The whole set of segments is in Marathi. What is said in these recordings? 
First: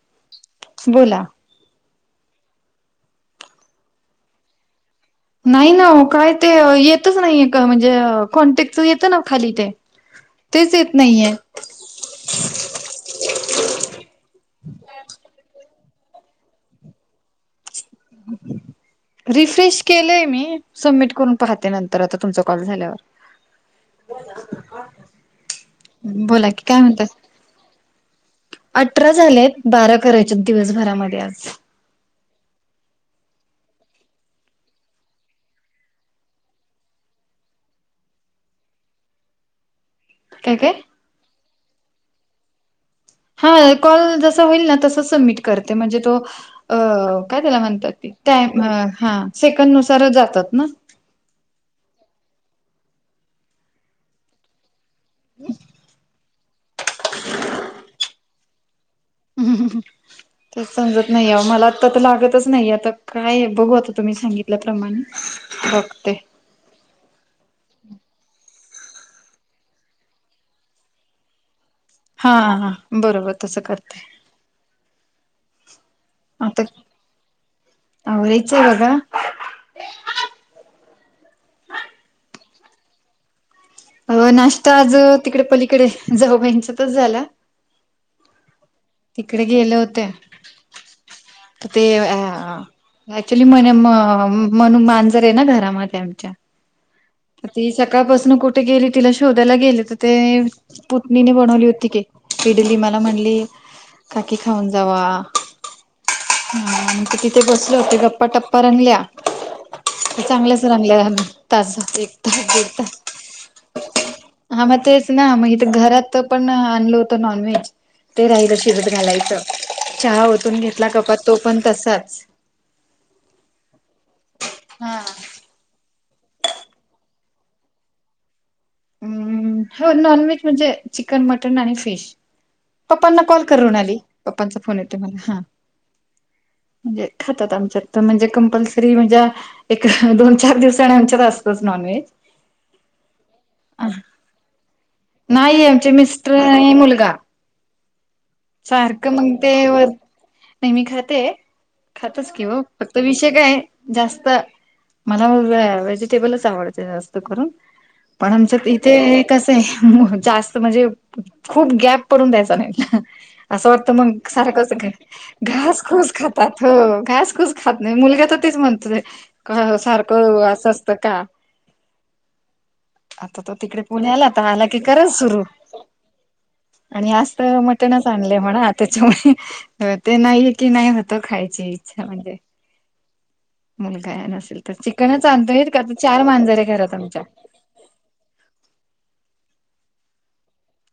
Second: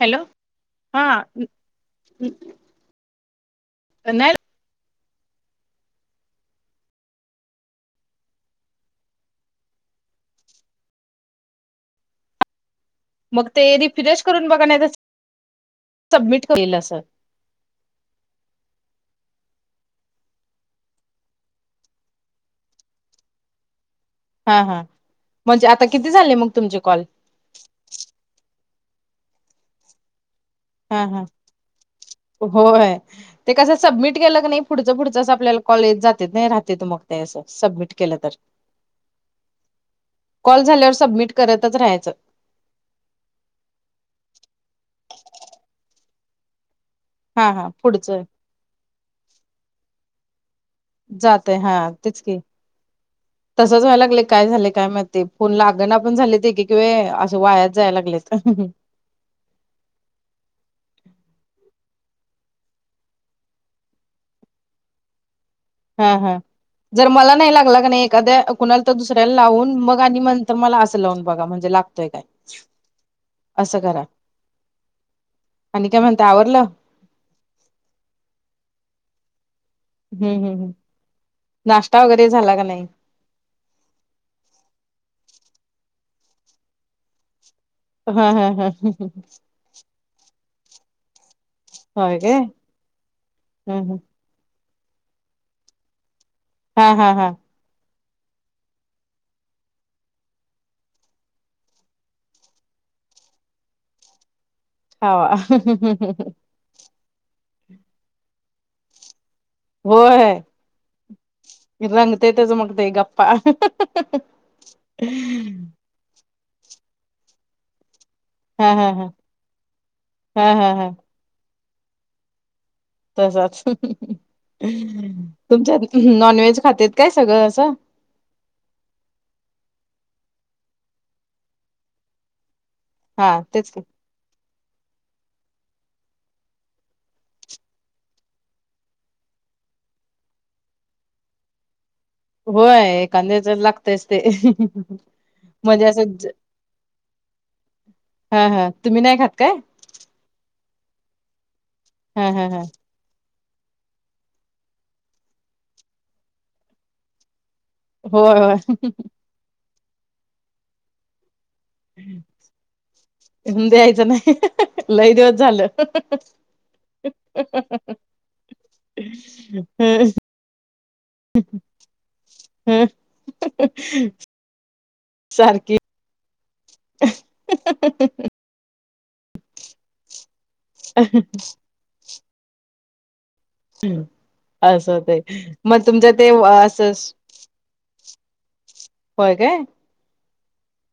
हॅलो? हा, बोला नाही ना ओ, काय ते येतच नाही म्हणजे कॉन्टॅक्टच येतं ना खाली ते तेच येत नाहीये मग ते रिफ्रेश करून बघा, नाहीतर सबमिट करा असं [unintelligible] [inaudible] रिफ्रेश केलंय मी, सबमिट करून पाहते, नंतर आता तुमचा कॉल झाल्यावर हा. हा. म्हणजे आता किती झाले मग बोला की तुमचे काय कॉल? म्हणताय अठरा झालेत, बारा करायचे आहेत, हा दिवसभरामध्ये हा आज. होय. ते कसं सबमिट केलं की नाही, पुढचं-पुढचच आपल्याला कॉल येत जातेत नाही, राहतेेत मग ते असं सबमिट केलं तर, काय कॉल काय झाल्यावर सबमिट करतच राहायचं. हा, कॉल जसा होईल ना, तस सबमिट कर म्हणजे तो अ काय हा त्याला हा म्हणतात, पुढचं हा सेकंड नुसारच जातात ना? जातय हा, तेच कि तसच व्हायला लागलय, काय झालेय काय ते फोन लागना पण झालेत एक एक वेळ, किवा असं वायात जायला लागलेत. हम. ते समजत नाही आहो, मला आता तर लागतच नाही, आता काय बघू आता तुम्ही सांगितल्याप्रमाणे हा बघते. हा जर मला नाही लागला का नाही एखाद्या कुणाला तर दुसऱ्याला लावून, मग आणि नंतर मला असं लावून बघा म्हणजे ला हा. हा. बरोबर तसं करते. आणि काय म्हणताय, आवरलं? आवरायचं आहे बघा हम्म, हम्, हम्. नाश्ता वगैरे झाला का नाही? अ नाश्ता आज तिकडे पलीकडे, जाऊबाईच्यातच झाला. हा. हा. हा. हा. तिकडे गेले होते. ते अ होय काय ऍक्च्युली म्हणे, हा मनू म्हणून मांजर आहे ना घरामध्ये आमच्या हा. हा. हा. ती सकाळपासून कुठे गेली, तिला शोधायला गेले तर ते पुतनीने बनवली होती, क इडली मला म्हणली काकी खाऊन जावा. खावा ह आणि ते तिथे बसले होते, गप्पा-टप्पा रंगल्या होय चांगलंच रंगल्या, तास एक तास रंगतेतच दीड मग ते तास गप्पा हा हा मग तेच ना, मग इथ घरात पण आणल होत नॉनव्हेज, ते रा हा शिजत हा घालायच, चहा हा ओतून हा हा घेतला कपात, तो पण तसाच तसाच, हा तुमच्यात नॉनव्हेज खातेत काय सगळं असं? हम्! हो नॉन व्हेज म्हणजे चिकन, मटन, आणि फिश पप्पांना हा कॉल तेच करून आली पप्पांचा फोन येते मला हा म्हणजे खातात आमच्यात तर म्हणजे कंपल्सरी म्हणजे एक दोन चार दिवसाने आमच्यात असतोच नॉन व्हेज होय. कांद्या तर लागतेच ते नाही म्हणजे आमचे असं. मिस्टर आणि मुलगा हा हा तुम्ही सारखं नाही खात मग काय. ते वर नाही मी खाते हा खातच की हा हो हा त विषय काय जास्त मला व्हेजिटेबलच आवडतं जास्त करून पण होय होय आमचं इथे कसं आहे जास्त म्हणजे खूप गॅप पडून द्यायचा नाही असं वाटतं द्यायचं मग नाही सारख लय दिवस झालं घास खुस खात. त घास कुस खात नाही मुलग्याच तेच म्हणत सारखं असं असतं का ह ठीक. आता तो तिकडे पुण्याला तर आला की करल सुरू. सारखी आणि आज तर मटणच आणलंय म्हणा आताच्यामुळे ते नाही. की नाही होतं खायची इच्छा म्हणजे. नसेल तर असं होतय चिकनच आणतो नाहीत मग का तुमच्या चार ते मांजरे असं घरात आमच्या. हो काय.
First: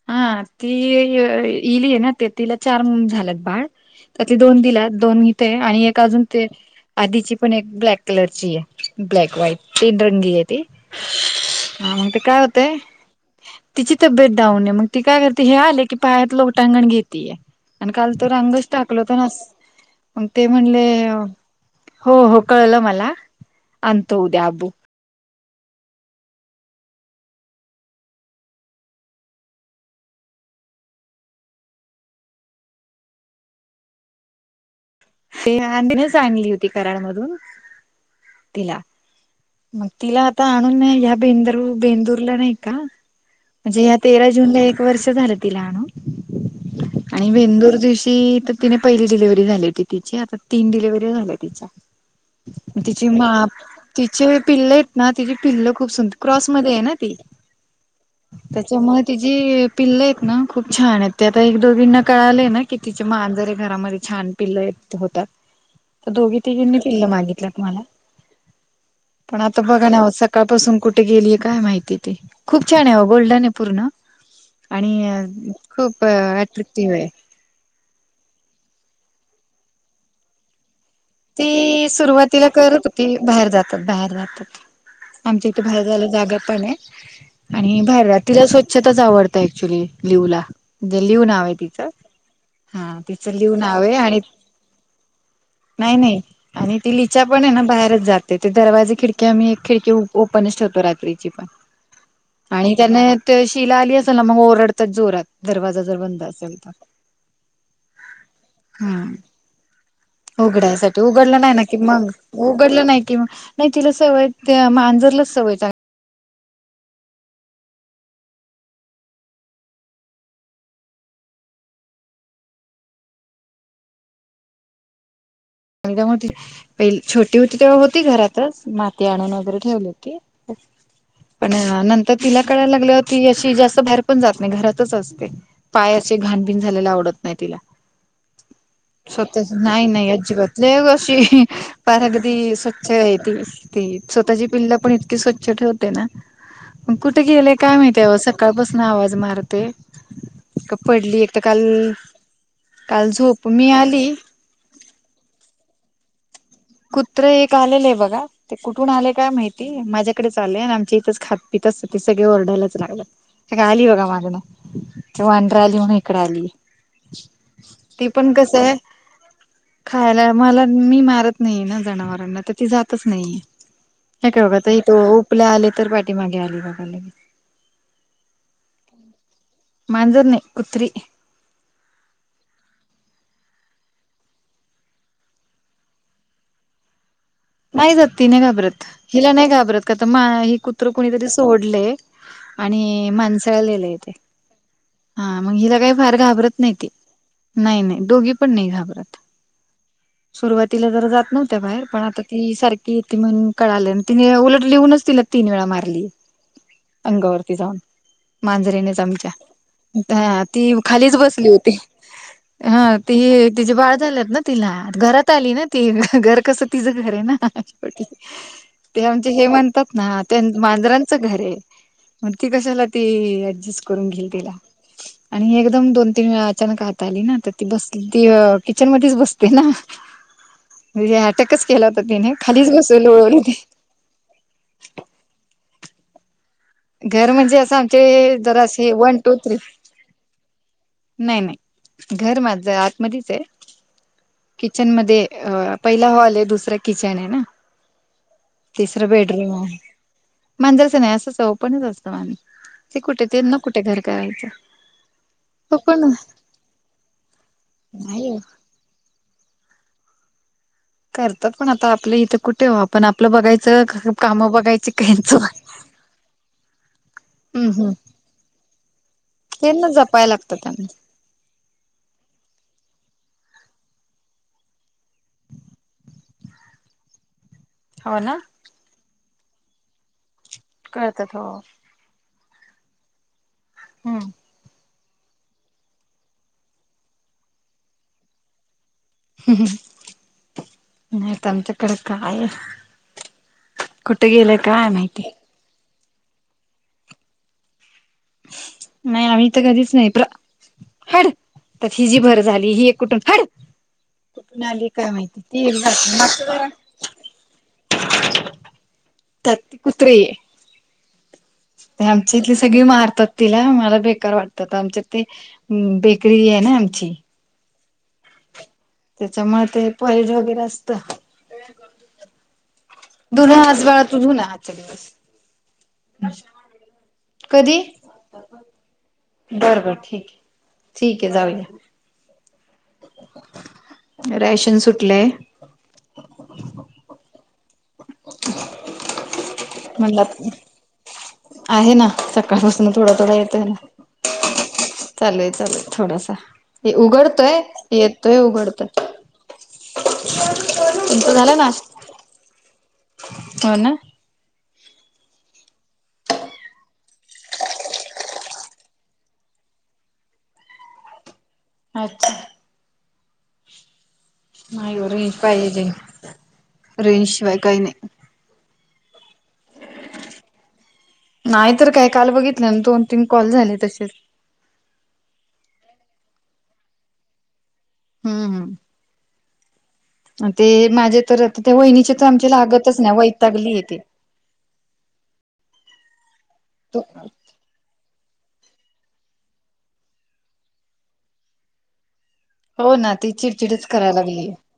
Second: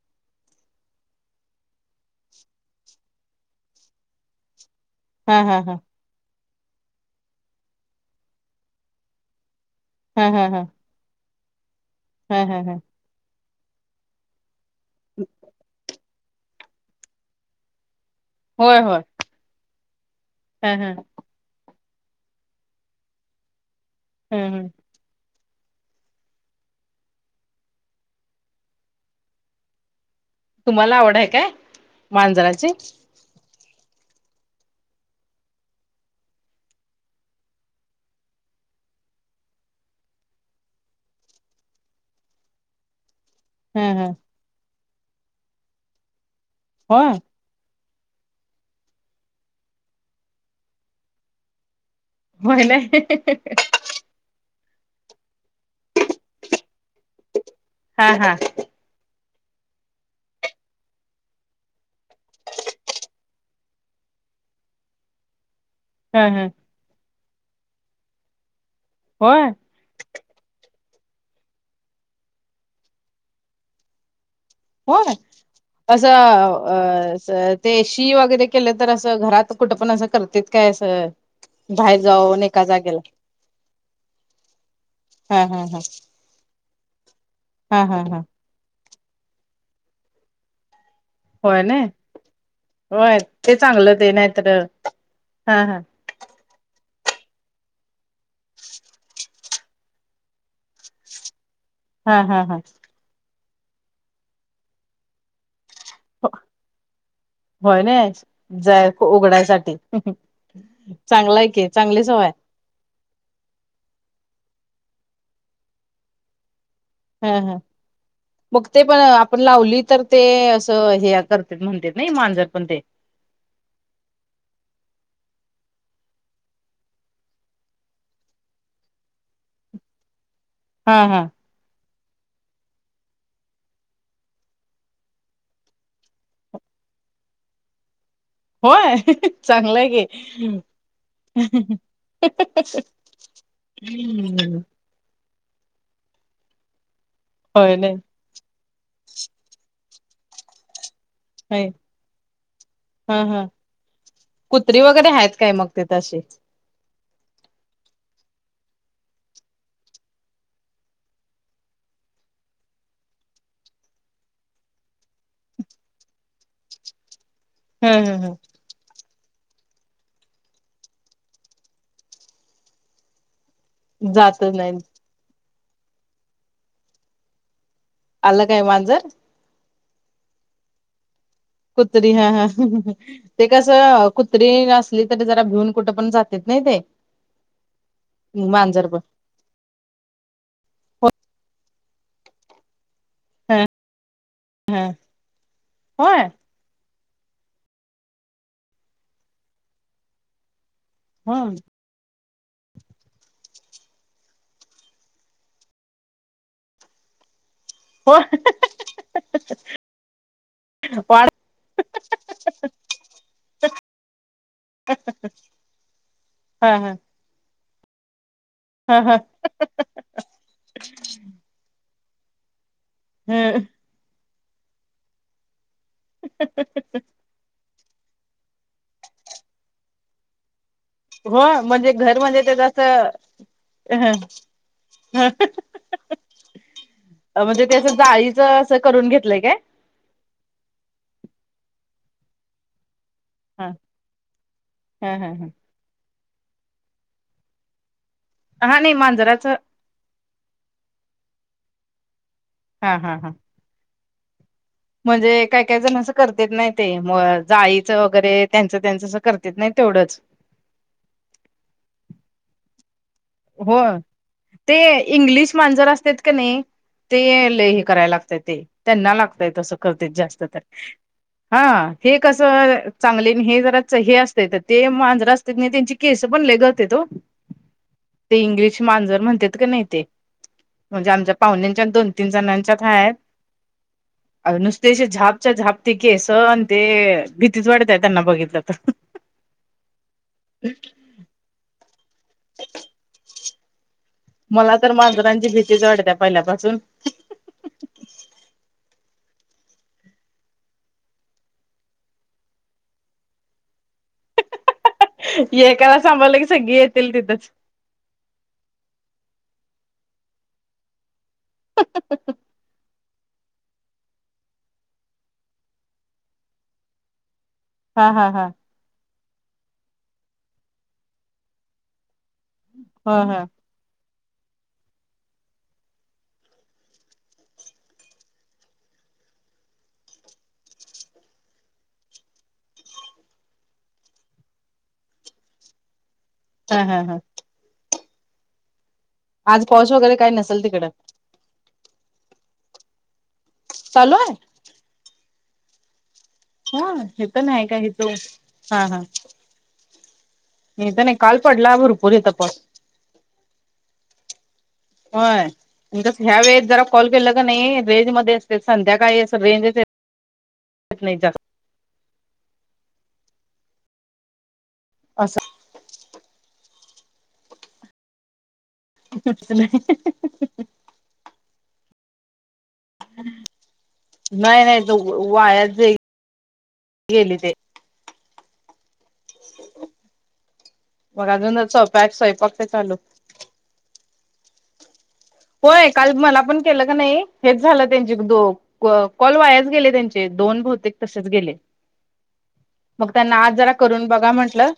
हा ती इईलीय ना ते तिला चार झालंत बाळ त्यातली दोन तिला. दोन हा आहे हा हा आणि एक अजून ते आधीची पण एक ब्लॅक कलर ची आहे ब्लॅक व्हाईट. तीन हा हा रंगीेत. हा हा मग ते काय हा हा हा होतय तिची तब्येत डाऊन आहे मग ती काय करते हे आले की. पायात लोटांगण घेतीय. आणि काल तर अंगच होय टाकल होय होत ना असं मंग ते हा म्हणले हा हो हो कळलं मला आणतो ह उदया ह आबू तुम्हाला आवड हाय काय मांजराची. स्नेहा आंटी नीच आणली होती कराड मधून तिला. मग तिला आता आणून ह्या बेंदर बेंदूरला नाही का. ह म्हणजे या ह तेरा जुनला एक वर्ष झाल तिला आणून. होय. आणि बेंदूर दिवशी तर तिने पहिली डिलिव्हरी झाली होती तिची आता तीन डिलिव्हरी झाल्या तिच्या. होय नाही तिची माप ती शी व्हय पिल्ल आहेत ना तिची पिल्ल खूप सुंदर क्रॉसमध्ये आहे ना ती. हा हा. त्याच्यामुळे तिची पिल्ल हेत ना खूप छान आहेत ते आता एक दोघींना कळाले ना की तिचे मांजरे घरामध्ये छान पिल्लयत ते होतात ह दोघी ह तिघींनी पिल्ल मागितल्यात मला पण होय आता बघा ना ओ सकाळपासून कुठे गेलीय काय माहिती ती खूप छान आहे गोल्डनये पूर्ण. होय आणि खूप असं अ अट्रॅक्टिव्ह आहे. असं ते शी वगैरे केलं तर असं घरात कुठं पण असं करतेत काय असं ती बाहेर जाऊन सुरुवातीला एका करत जागेला होती बाहेर जातात बाहेर जातात. हा आमच्या इथे हा हा बाहेर झाला जागा पण आहे आणि हा हा बाहेर हा रात्रीला स्वच्छ. छतच आवडत ऍक्च्युली लिव ला. लिव नाव आहे होय ना तिचं हा तिचं लिह नाव आहे आणि. तर. हा. नाही नाही आणि ती लिचा पण आहे ना बाहेरच जाते ते दरवाजी खिडकी आम्ही एक खिडकी. ओपनच ठेवतो रात्रीची पण हा हा हा आणि त्याना. शि ला आली असल ना मग ओरडतात जोरात दरवाजा. जर बंद असेल तर. होय नाही जाय उघडायसाठी. उघडासाठी चांगला उघडलं आहे नाही ना की चांगली मग. सवय उघडलं नाही कि नाही तिला सवय मांजरलाच सवय. हा हा. मग ते पण आपण लावली तर ते असं हे करत म्हणते नाही मांजर पण ते संंगामध्ये पहि छोटी होती तेव्हा होती घरातच माती आणून वगैरे ठेवली होती हा हा पण नंतर तिला कळायला लागल्यावर ती अशी जास्त बाहेर पण जात नाही घरातच असते पाय असे घाणबीण झालेला आवडत नाही तिला होय स्वतःच नाही चांगलंय की नाही अजिबात ज अशी पार अगदी स्वच्छ आहे त ती स्वतःची पिल्ल पण स्वच्छ ठेवते ना कुठे गेले होय काय नाही माहिती सकाळपासून आवाज मारते पडली तर काल काल हा हा झोप मी आली कुत्री वगैरे आहेत काय मग ते तशी. कुत्र एक आलेलं आहे बघा ते कुठून आले काय माहिती माझ्याकडेच आले आणि आमच्या इथंच खातपीितचत ते सगळे ओरडायलाच लागलं हे काय आली बघा माझ्या मागण ते वांढरं आली म्हणून इकडे आली हम् ते हम पण कस आहे खायला मला मी मारत नाही ना जनावरांना तर त जातच नाही हम हे जात काय नाही बघाता तो आपल्या आले तर पाठी मागे आली बघा लगे आलं काय मांजर मांजूर नाही कुत्रि कुत्री हा हा ते कसं कुत्री असली तरी जरा भिऊन कुठं पण जातेत नाही ते नाही जात ती नाही घाबरत मांजर पण हिला नाही घाबरत का तर कुत्र कुणीतरी सोडले आणि मा माणसाळलेल आहे ते ह मग हिला काही फार होय घाबरत नाही ते नाही नाही दोघी पण नाही घाबरत सुरुवातीला तर जात हम नव्हत्या बाहेर पण आता ती सारखी येते म्हण कळाले तिने उलटलीहऊनच तिला तीन वेळा मारली अंगावरती जाऊन हो मांजरेनेच आमच्या ती खालीच वाढ बसली होती हा ती तिचे बाळ झालंत ना तिला घरात आली ना ती घर कसं ह तिझं ह ह ते ह आमचे हे म्हणतात ना मांजरांचं घर आहे मग ती कशाला ती ह अऍडजस्ट करून घेईल तिला आणि एकदम दोन तीन वेळा अचानक तर ती बस किचन मच बसते ना म्हणजे आता हो कस केला म्हणजे तर तिने खालीच बसेल लोळवली होती अ ह घर म्हणजे असं त्याच आमचे जाळीच जरा असं असे करून वन टू घेतलंय काय थ्री नाही नाही घर माझं आतमध्येच आहे हा किचन मध्ये अ पहिला हॉल आहे दुसरा किचन आहे ना हा नाही तिसरं मांजराच बेडरूम आहे मांजरचं नाही असंच आहे ओपनच असतं हा ते हा कुठे हा ते ना कुठे घर करायचं म्हणजे काही हो काही जण पण असं करत नाही ते म जाईचं नाही वगैरे हो. त्यां त्यांच अस करत नाही तेवढंच करतात पण आता आपल्या इथे कुठे वार पण आपलं हो बघायचं काम ते बघायची काहीच इंग्लिश मांजर असतात का नाही ते लय हम् हे हम् करायला लागतय ते त्यांना लागतयसं त्यांना करते जपायला जास्त लागतं तर त्यांना हा हे कसं चांगले हे जरा हे असते तर ते मांजरा त्यांनी त्यांची केस पण लय गळतात ओ हो ना ते इंग्लिश मांजर म्हणतात का नाही ते म्हणजे आमच्या कळतात हो पाहुण्यांच्या दोन एकएक जणांच्या हायत हम्. अगं नुसते असं झापच्या झाप ते केंस आणि ते भीतीच वाटत्या त्यांना बघितलं तर. हं हं नाहीत आमच्याकडे काय कुठे गेलं मला काय तर माहिती मांजरांची भीतीच वाटत्या पहिल्यापासून. नाही आम्ही तर कधीच नाही प्र हाड त्यात हिजी भर झाली ही एक कुठून हाड कुठून आली. काय माहिती ती तेल तिथच. त्यात ते कुत्रे. ते आमच्या इथले सगळे मारतात तिला मला बेकार वाटतं आमच्यात ते बेकरी आहे ना आमची. हा हा हा. त्याच्यामुळ ते पैज वगैरे असत, हा हा धुन आज वाळत तू धुना आजच्या दिवस, कधी? बरं बरं ठीक आहे, ठीक आहे जाऊया. रॅशन सुटलंय हा हा हा. आज पाऊस वगैरे म्हणलं काय नसल तिकडं. आहे ना सकाळपासन थोडा थोडा येतोय ना. चालू आहे. चालू आहे चालू आहे थोडंसं. हा तिथं नाही काही तो हा उघडतोय हा इथं नाही तुमचं काल झालं ना पडला भरपूर इथं पाऊस. हो ना. होय, उद्या ह्या वेळेस जरा कॉल केला क नाही रेंजमध्ये असते संध्याकाळी असं रेंजच येत नाही जास्त. अच्छा. नाही वो रेंज पाहिजे, रेंज शिवाय काही नाही. सुटत नाही हं हं हं हं नाही तर काय काल बघितलं ना दोन तीन कॉल झाले तसेच नाही नाही तो वायास जाईल, गेली ते. हम्म हम. [inaudible] ते माझे मग तर अजून त्या स्वयंपाक वहिनीचे तर आमचे स्वयंपाक ते चालू लागतच नाही वैतागली ती. होय काल मला पण केलं का ती नाही हेच झालं त्यांचे दो कॉल वायाच गेले त्यांचे दोन बहुतेक तसेच गेले. हो मग ना ती त्यांना आज जरा चिडचिडच करून करायला बघा लागली म्हंटलं.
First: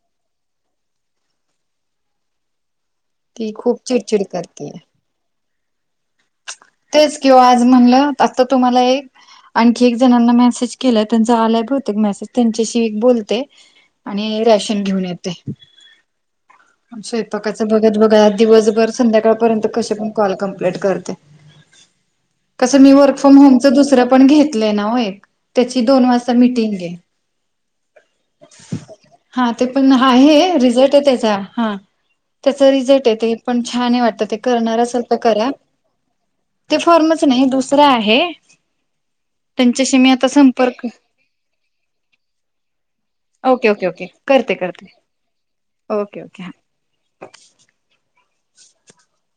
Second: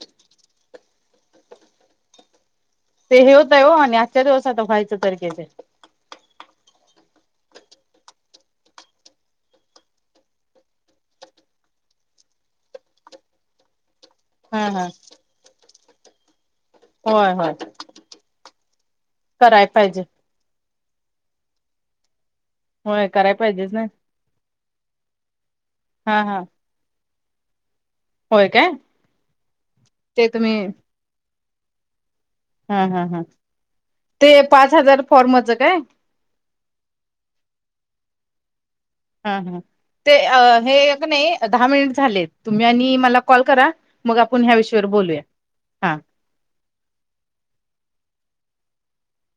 ते हे ती होते वो खूप आणि आजचा चिडचिड दिवस होतं करते व्हायचं तर केलं तेच किंवा आज म्हणलं आता तुम्हाला एक आणखी एक जणांना मेसेज केलाय त्यांचा आलाय बहुतेक मेसेज त्यांच्याशी एक बोलते. आणि हा ऱ्याशन हा घेऊन येते. होय होय स्वयंपाकाच बघत बघत आज दिवसभर कराय संध्याकाळपर्यंत कशे पाहिजे पण कॉल कंप्लीट करते. कसं मी होय वर्क कराय फ्रॉम होमच पाहिजेच ना दुसर्या पण घेतले ना वो एक, त्याची दोन हा वाजता हा मिटिंग हे. होय काय हा ते पण हा ते हे तुम्ही रिझल्ट आहे त्याचा हा. त्याच हा हा रिझल्ट आहे हा ते पण छान आहे वाटतं ते पाच करणार असेल हजार तर करा फॉर्मच काय ते फॉर्मच नाही दुसरं आहे. हा हा त्यांच्याशी मी ते आता हे संपर्क एक नाही दहा मिनिटं झाले तुम्ही आणि मला कॉल ओके करा ओके ओके मग आपण करते ह्या करते विषयावर बोलूया हा ओके ओके हां [inaudible]